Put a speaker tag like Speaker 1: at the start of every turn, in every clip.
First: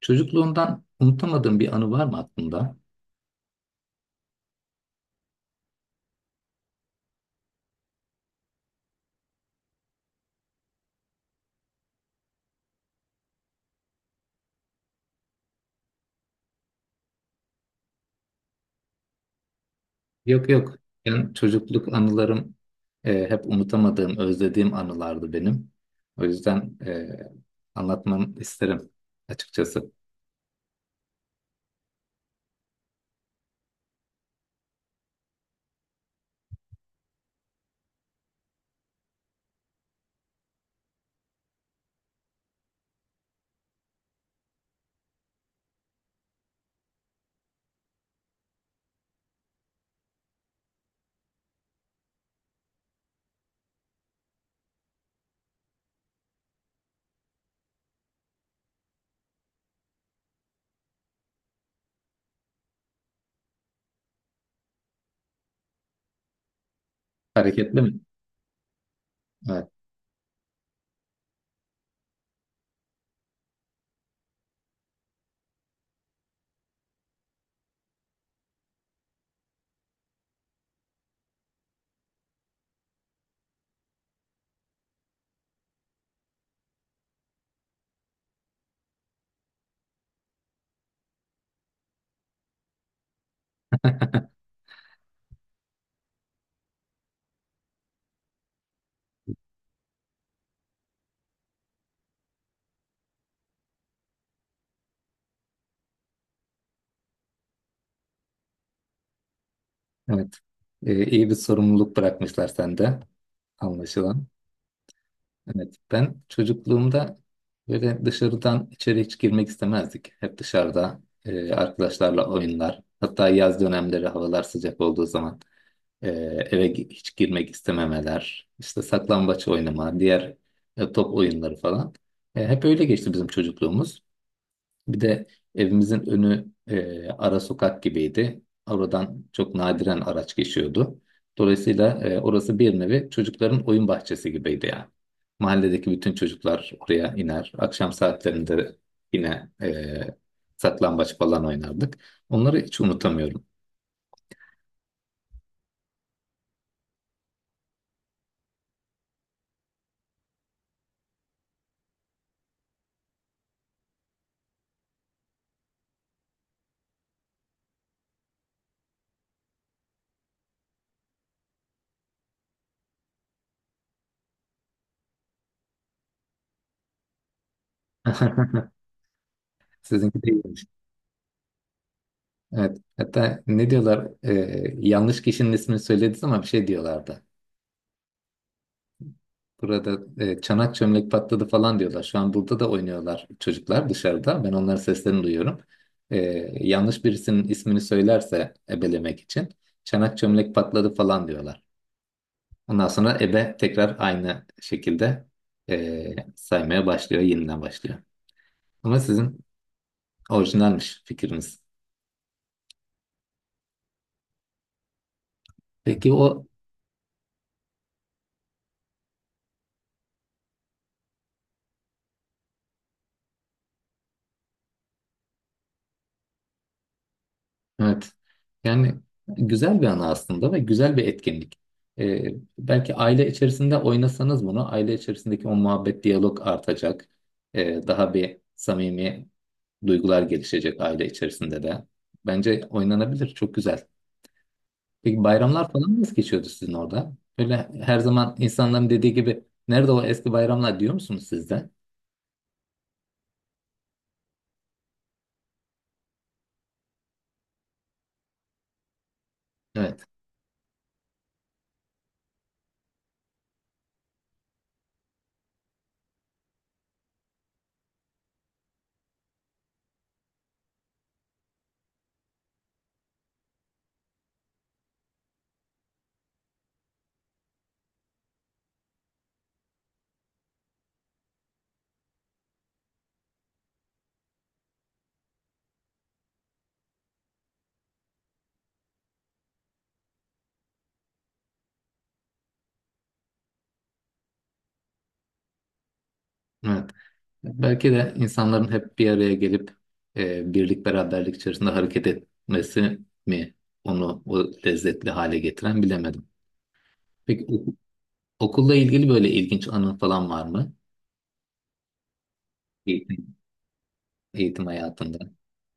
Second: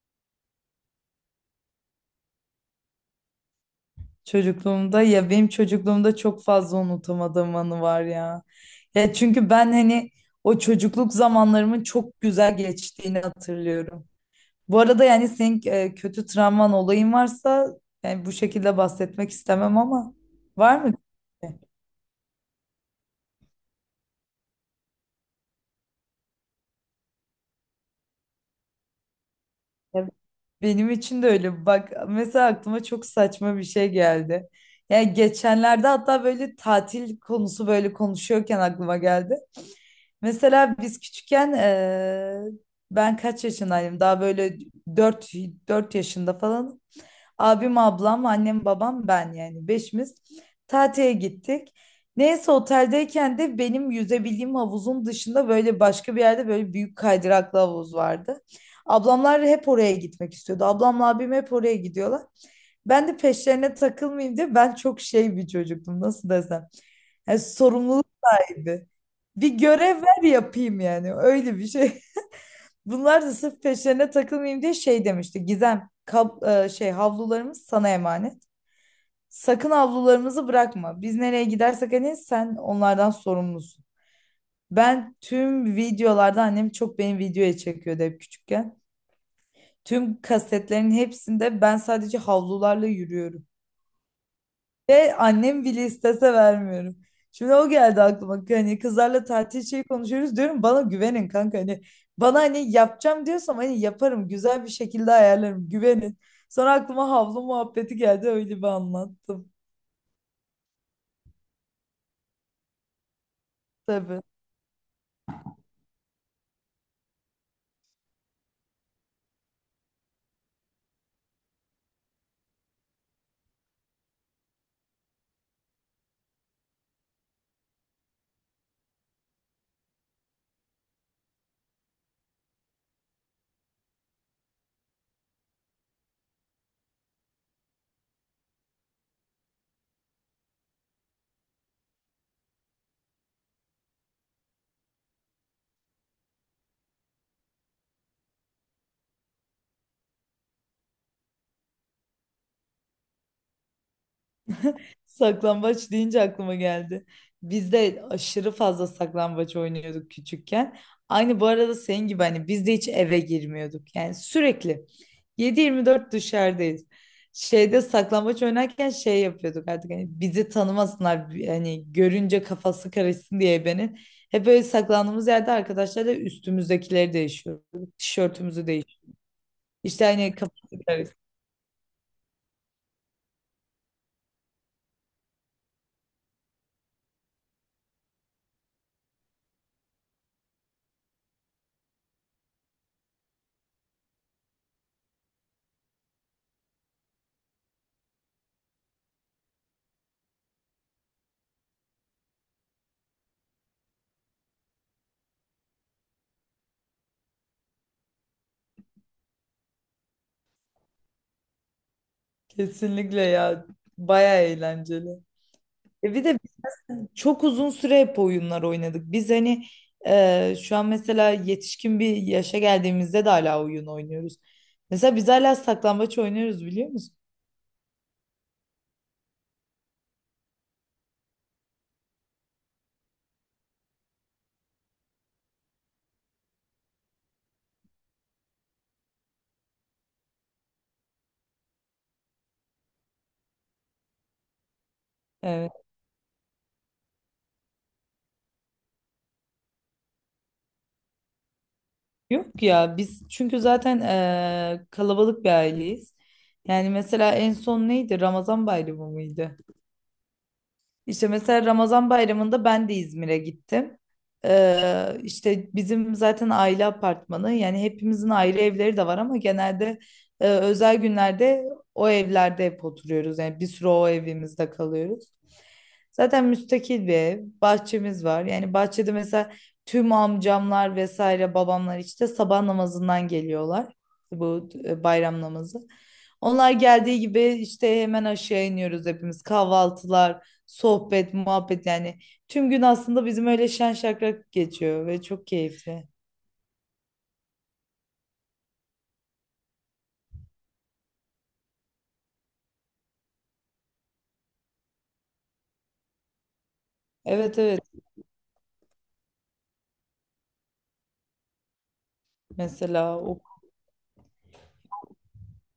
Speaker 1: Çocukluğundan unutamadığın bir anı var mı aklında?
Speaker 2: Çocukluğumda ya benim çocukluğumda çok fazla unutamadığım anı var ya. Ya çünkü ben hani o çocukluk zamanlarımın çok güzel geçtiğini hatırlıyorum. Bu arada yani senin kötü travman olayın varsa, yani bu şekilde bahsetmek istemem ama
Speaker 1: Yok yok.
Speaker 2: var mı?
Speaker 1: Yani çocukluk anılarım hep unutamadığım, özlediğim anılardı benim. O yüzden anlatmamı isterim açıkçası.
Speaker 2: Ya, benim için de öyle. Bak, mesela aklıma çok saçma bir şey geldi. Yani geçenlerde hatta böyle tatil konusu böyle konuşuyorken aklıma geldi. Mesela biz küçükken ben kaç yaşındaydım? Daha böyle 4 4 yaşında falan. Abim, ablam, annem, babam, ben, yani beşimiz tatile gittik. Neyse, oteldeyken de benim yüzebildiğim havuzun dışında böyle başka bir yerde böyle büyük kaydıraklı havuz vardı. Ablamlar hep oraya gitmek istiyordu. Ablamla abim hep oraya gidiyorlar. Ben de peşlerine takılmayayım diye, ben çok şey bir çocuktum, nasıl desem. Yani
Speaker 1: Hareketli mi?
Speaker 2: sorumluluk sahibi. Bir
Speaker 1: Evet.
Speaker 2: görev ver yapayım yani. Öyle bir şey. Bunlar da sırf peşlerine takılmayayım diye şey demişti. Gizem, havlularımız sana emanet. Sakın havlularımızı bırakma. Biz nereye gidersek hani, sen onlardan sorumlusun. Ben, tüm videolarda annem çok beni videoya çekiyordu hep küçükken. Tüm kasetlerin hepsinde ben sadece havlularla yürüyorum. Ve annem bile istese vermiyorum. Şimdi o geldi aklıma. Hani kızlarla tatil şeyi konuşuyoruz, diyorum, bana güvenin kanka. Hani bana hani yapacağım diyorsam hani yaparım. Güzel bir şekilde ayarlarım. Güvenin. Sonra aklıma havlu muhabbeti geldi. Öyle bir anlattım.
Speaker 1: Evet. İyi bir sorumluluk bırakmışlar sende
Speaker 2: Tabii.
Speaker 1: anlaşılan. Evet. Ben çocukluğumda böyle dışarıdan içeri hiç girmek istemezdik. Hep dışarıda arkadaşlarla oyunlar. Hatta yaz dönemleri havalar sıcak olduğu zaman. Ee, Hiç girmek istememeler, işte saklambaç oynama, diğer top oyunları falan. Hep öyle geçti bizim çocukluğumuz. Bir de evimizin önü ara sokak gibiydi. Oradan çok nadiren araç geçiyordu. Dolayısıyla orası bir nevi çocukların oyun bahçesi gibiydi yani. Mahalledeki bütün çocuklar oraya iner. Akşam saatlerinde yine saklambaç falan oynardık. Onları hiç unutamıyorum.
Speaker 2: Saklambaç deyince aklıma geldi. Biz de aşırı fazla saklambaç oynuyorduk küçükken. Aynı bu arada senin gibi, hani biz de hiç eve girmiyorduk. Yani sürekli 7/24 dışarıdayız. Şeyde saklambaç oynarken şey yapıyorduk artık, hani bizi tanımasınlar, hani görünce kafası karışsın diye ebenin. Hep böyle saklandığımız yerde arkadaşlarla üstümüzdekileri değişiyorduk. Tişörtümüzü değiş. İşte
Speaker 1: Sizinki
Speaker 2: hani
Speaker 1: değil.
Speaker 2: kafası karışsın.
Speaker 1: Evet. Hatta ne diyorlar? Yanlış kişinin ismini söylediniz ama bir şey diyorlardı. Burada çanak çömlek patladı falan diyorlar. Şu an burada da oynuyorlar çocuklar dışarıda. Ben onların seslerini duyuyorum. Ee, Yanlış birisinin ismini söylerse ebelemek için çanak çömlek patladı falan diyorlar. Ondan sonra ebe tekrar aynı şekilde saymaya başlıyor, yeniden başlıyor. Ama sizin orijinalmiş fikriniz.
Speaker 2: Kesinlikle ya. Baya eğlenceli.
Speaker 1: Peki
Speaker 2: Bir de
Speaker 1: o.
Speaker 2: çok uzun süre hep oyunlar oynadık. Biz hani şu an mesela yetişkin bir yaşa geldiğimizde de hala oyun oynuyoruz. Mesela biz hala saklambaç oynuyoruz, biliyor musun?
Speaker 1: Evet. Yani güzel bir ana aslında ve güzel bir etkinlik. Ee, Belki aile içerisinde oynasanız bunu, aile içerisindeki o muhabbet, diyalog artacak. Daha bir samimi duygular gelişecek aile içerisinde de. Bence oynanabilir, çok güzel. Peki bayramlar
Speaker 2: Evet.
Speaker 1: falan nasıl geçiyordu sizin orada? Böyle her zaman insanların dediği gibi, nerede o eski bayramlar diyor musunuz siz de?
Speaker 2: Yok ya, biz çünkü zaten kalabalık bir aileyiz. Yani mesela en son neydi? Ramazan Bayramı mıydı?
Speaker 1: Evet,
Speaker 2: İşte mesela Ramazan bayramında ben de İzmir'e gittim. İşte bizim zaten aile apartmanı, yani hepimizin aile evleri de var ama genelde özel günlerde o evlerde hep oturuyoruz. Yani bir süre o evimizde kalıyoruz. Zaten müstakil bir ev, bahçemiz var. Yani bahçede mesela tüm amcamlar vesaire, babamlar işte sabah namazından geliyorlar. Bu bayram namazı. Onlar geldiği gibi işte hemen aşağı iniyoruz hepimiz, kahvaltılar, sohbet, muhabbet, yani tüm gün aslında bizim öyle şen şakrak geçiyor ve çok keyifli.
Speaker 1: evet. Belki de insanların hep bir araya gelip birlik beraberlik içerisinde hareket etmesi mi onu o lezzetli hale getiren bilemedim. Peki
Speaker 2: Evet,
Speaker 1: oku-
Speaker 2: evet,
Speaker 1: Okulla ilgili böyle ilginç anın falan var mı?
Speaker 2: mesela
Speaker 1: Eğitim, eğitim hayatında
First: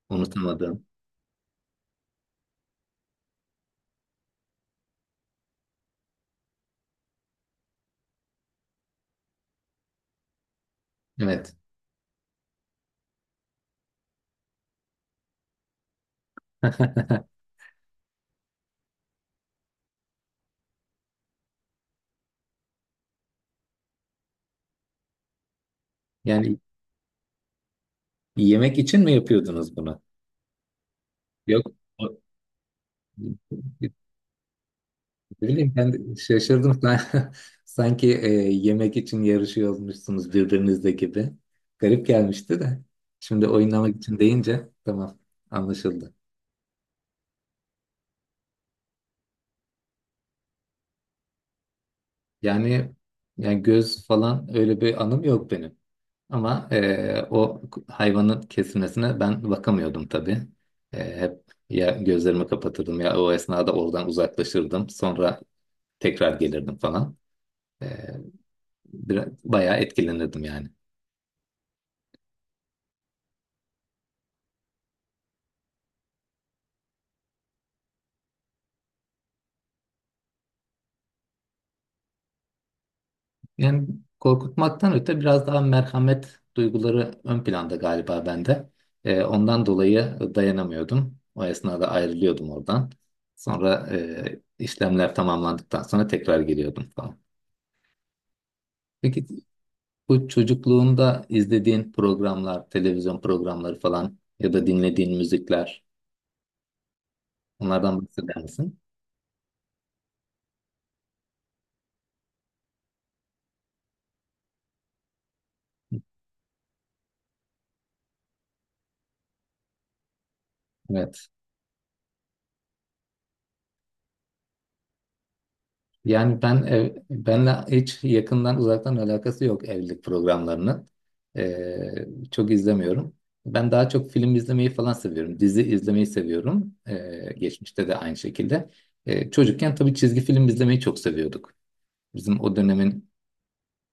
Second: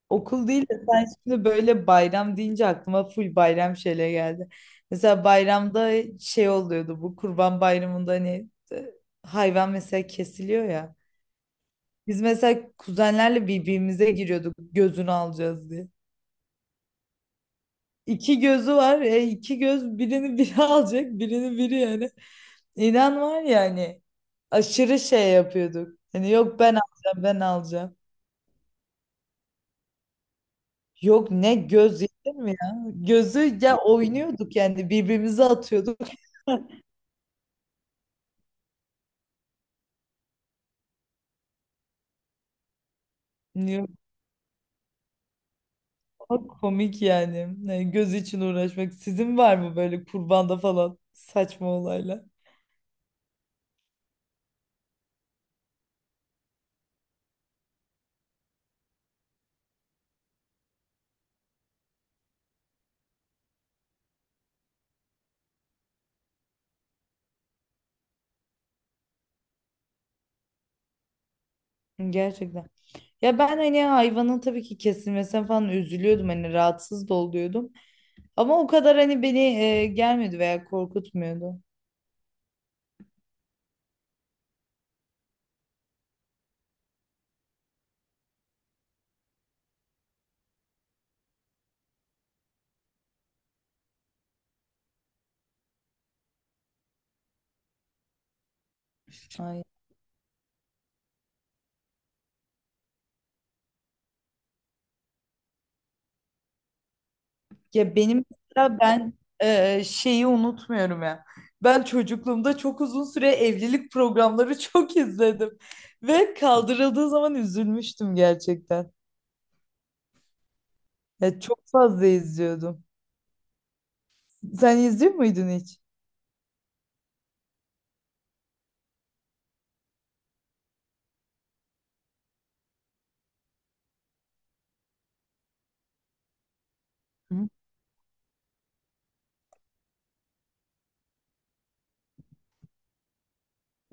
Speaker 2: okul değil de,
Speaker 1: unutamadığım.
Speaker 2: sen şimdi böyle bayram deyince aklıma full bayram şeyle geldi. Mesela bayramda şey oluyordu, bu Kurban Bayramı'nda hani, hayvan mesela kesiliyor ya.
Speaker 1: Evet.
Speaker 2: Biz mesela kuzenlerle birbirimize giriyorduk, gözünü alacağız diye. İki gözü var. İki göz, birini biri alacak, birini biri yani. İnan var ya hani, aşırı şey yapıyorduk. Hani
Speaker 1: Yani
Speaker 2: yok, ben alacağım, ben alacağım.
Speaker 1: yemek için mi yapıyordunuz bunu?
Speaker 2: Yok, ne
Speaker 1: Yok.
Speaker 2: göz
Speaker 1: o-
Speaker 2: yedin mi ya? Gözü ya, oynuyorduk yani, birbirimize
Speaker 1: Ne bileyim ben
Speaker 2: atıyorduk.
Speaker 1: de şaşırdım. Ben. Sanki yemek için yarışıyor olmuşsunuz birbirinizle gibi. Garip gelmişti de. Şimdi
Speaker 2: Hani, yok,
Speaker 1: oynamak için deyince tamam, anlaşıldı.
Speaker 2: çok komik yani. Yani göz için uğraşmak. Sizin var mı böyle kurbanda falan saçma olaylar?
Speaker 1: Yani göz falan öyle bir anım yok benim. Ama o hayvanın kesilmesine ben bakamıyordum tabii. Hep ya gözlerimi kapatırdım ya o esnada oradan uzaklaşırdım. Sonra tekrar gelirdim falan. E, Biraz, bayağı etkilenirdim yani.
Speaker 2: Gerçekten. Ya ben, hani hayvanın tabii ki kesilmesine falan üzülüyordum, hani rahatsız da oluyordum. Ama o kadar hani beni gelmedi veya korkutmuyordu.
Speaker 1: Yani korkutmaktan öte biraz daha merhamet duyguları ön planda galiba bende. Ondan dolayı dayanamıyordum. O esnada ayrılıyordum oradan. Sonra işlemler tamamlandıktan sonra tekrar giriyordum falan. Peki
Speaker 2: Ay.
Speaker 1: bu çocukluğunda izlediğin programlar, televizyon programları falan ya da dinlediğin müzikler,
Speaker 2: Ya
Speaker 1: onlardan
Speaker 2: benim
Speaker 1: bahseder misin?
Speaker 2: mesela ben şeyi unutmuyorum ya. Ben çocukluğumda çok uzun süre evlilik programları çok izledim. Ve kaldırıldığı zaman üzülmüştüm gerçekten.
Speaker 1: Evet.
Speaker 2: Ya çok fazla izliyordum. Sen izliyor muydun hiç?
Speaker 1: Benle hiç yakından uzaktan alakası yok evlilik programlarının. Çok izlemiyorum. Ben daha çok film izlemeyi falan seviyorum. Dizi izlemeyi seviyorum.
Speaker 2: Hı?
Speaker 1: Geçmişte de aynı şekilde. Çocukken tabii çizgi film izlemeyi çok seviyorduk. Bizim o dönemin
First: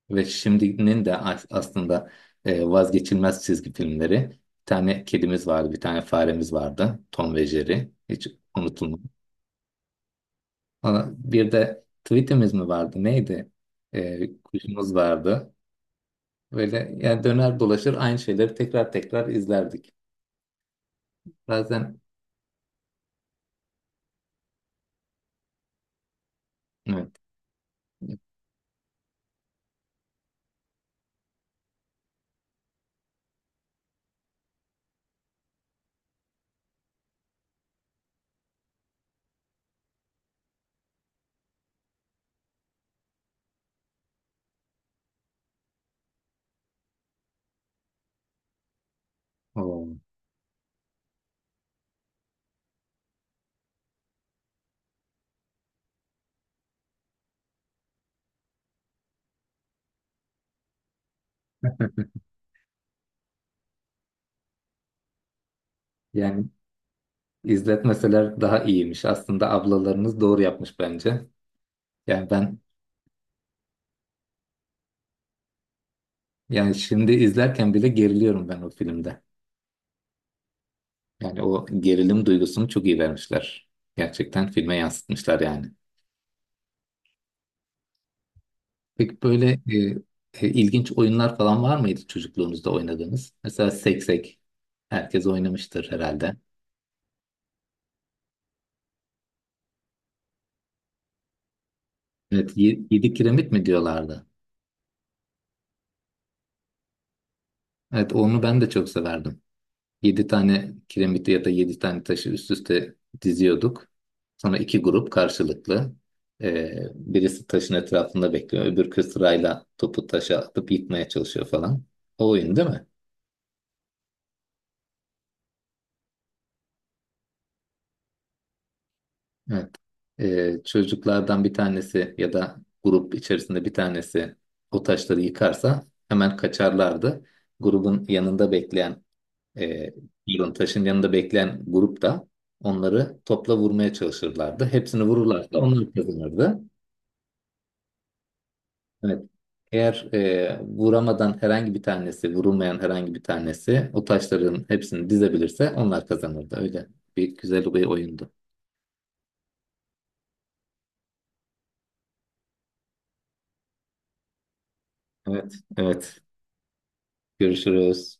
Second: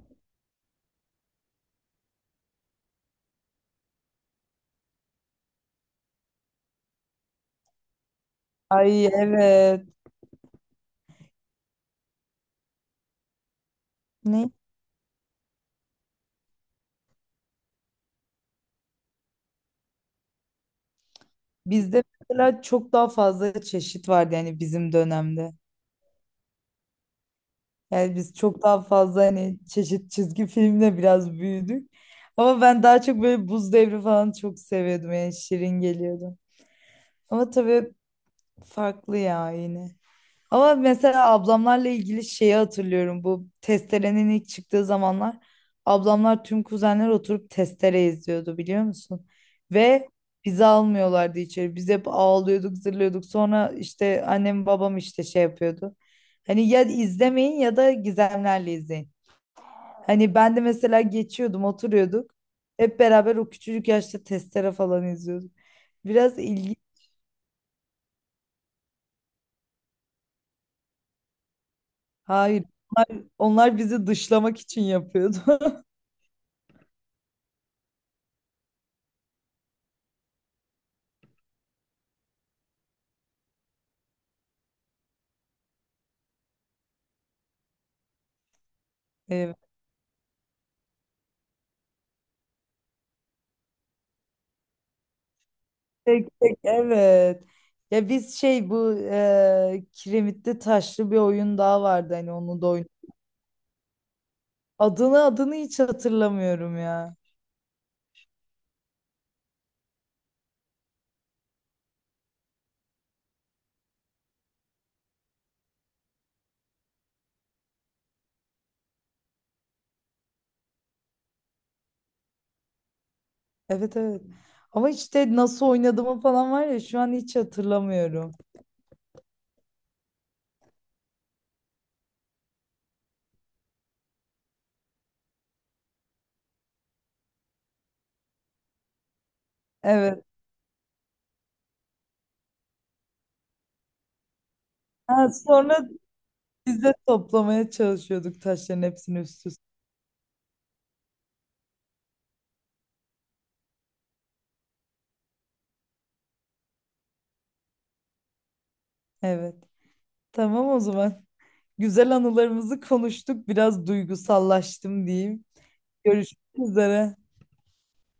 Speaker 1: ve şimdinin de aslında vazgeçilmez çizgi filmleri. Bir tane kedimiz vardı, bir tane faremiz vardı. Tom ve Jerry. Hiç unutulmaz.
Speaker 2: Ay, evet.
Speaker 1: Sonra bir de tweetimiz mi vardı? Neydi?
Speaker 2: Ne?
Speaker 1: Kuşumuz vardı. Böyle yani döner dolaşır aynı şeyleri tekrar tekrar izlerdik. Bazen
Speaker 2: Bizde mesela çok daha fazla çeşit vardı yani bizim dönemde.
Speaker 1: evet.
Speaker 2: Yani biz çok daha fazla hani çeşit çizgi filmle biraz büyüdük. Ama ben daha çok böyle Buz Devri falan çok seviyordum, yani şirin geliyordu. Ama tabii farklı ya yine. Ama mesela ablamlarla ilgili şeyi hatırlıyorum. Bu testerenin ilk çıktığı zamanlar ablamlar, tüm kuzenler oturup testere izliyordu, biliyor musun?
Speaker 1: Oo.
Speaker 2: Ve bizi almıyorlardı içeri. Biz hep ağlıyorduk, zırlıyorduk. Sonra işte annem babam işte şey yapıyordu. Hani ya izlemeyin ya da gizemlerle izleyin. Hani ben de mesela geçiyordum, oturuyorduk. Hep beraber o küçücük yaşta testere falan izliyorduk. Biraz
Speaker 1: Yani
Speaker 2: ilginç.
Speaker 1: izletmeseler daha iyiymiş. Aslında ablalarınız doğru yapmış bence. Yani ben,
Speaker 2: Hayır. Onlar bizi dışlamak için yapıyordu.
Speaker 1: yani şimdi izlerken bile geriliyorum ben o filmde. Yani o gerilim duygusunu çok iyi vermişler. Gerçekten filme yansıtmışlar yani. Peki böyle
Speaker 2: Evet.
Speaker 1: ilginç oyunlar falan var mıydı çocukluğunuzda oynadığınız? Mesela seksek. Herkes oynamıştır
Speaker 2: Tek
Speaker 1: herhalde.
Speaker 2: tek, evet. Ya biz şey, bu kiremitli taşlı bir oyun daha vardı hani,
Speaker 1: Evet,
Speaker 2: onu da oyun.
Speaker 1: yedi kiremit mi diyorlardı?
Speaker 2: Adını hiç hatırlamıyorum ya.
Speaker 1: Evet, onu ben de çok severdim. Yedi tane kiremiti ya da yedi tane taşı üst üste diziyorduk. Sonra iki grup karşılıklı. Birisi taşın etrafında bekliyor. Öbürkü sırayla topu taşa atıp yıkmaya çalışıyor falan. O oyun değil mi?
Speaker 2: Evet, evet. Ama işte nasıl oynadığımı falan var ya, şu an hiç hatırlamıyorum.
Speaker 1: Evet. Çocuklardan bir tanesi ya da grup içerisinde bir tanesi o taşları yıkarsa hemen kaçarlardı. Grubun yanında bekleyen, e,
Speaker 2: Evet.
Speaker 1: pardon, taşın yanında bekleyen grup da onları topla vurmaya çalışırlardı. Hepsini
Speaker 2: Ha,
Speaker 1: vururlarsa
Speaker 2: sonra
Speaker 1: onlar kazanırdı.
Speaker 2: biz de toplamaya çalışıyorduk taşların hepsini
Speaker 1: Evet.
Speaker 2: üst üste.
Speaker 1: Eğer vuramadan herhangi bir tanesi, vurulmayan herhangi bir tanesi o taşların hepsini dizebilirse onlar kazanırdı. Öyle bir güzel bir oyundu.
Speaker 2: Evet. Tamam, o zaman. Güzel anılarımızı konuştuk. Biraz duygusallaştım diyeyim.
Speaker 1: Evet, evet.
Speaker 2: Görüşmek üzere.
Speaker 1: Görüşürüz.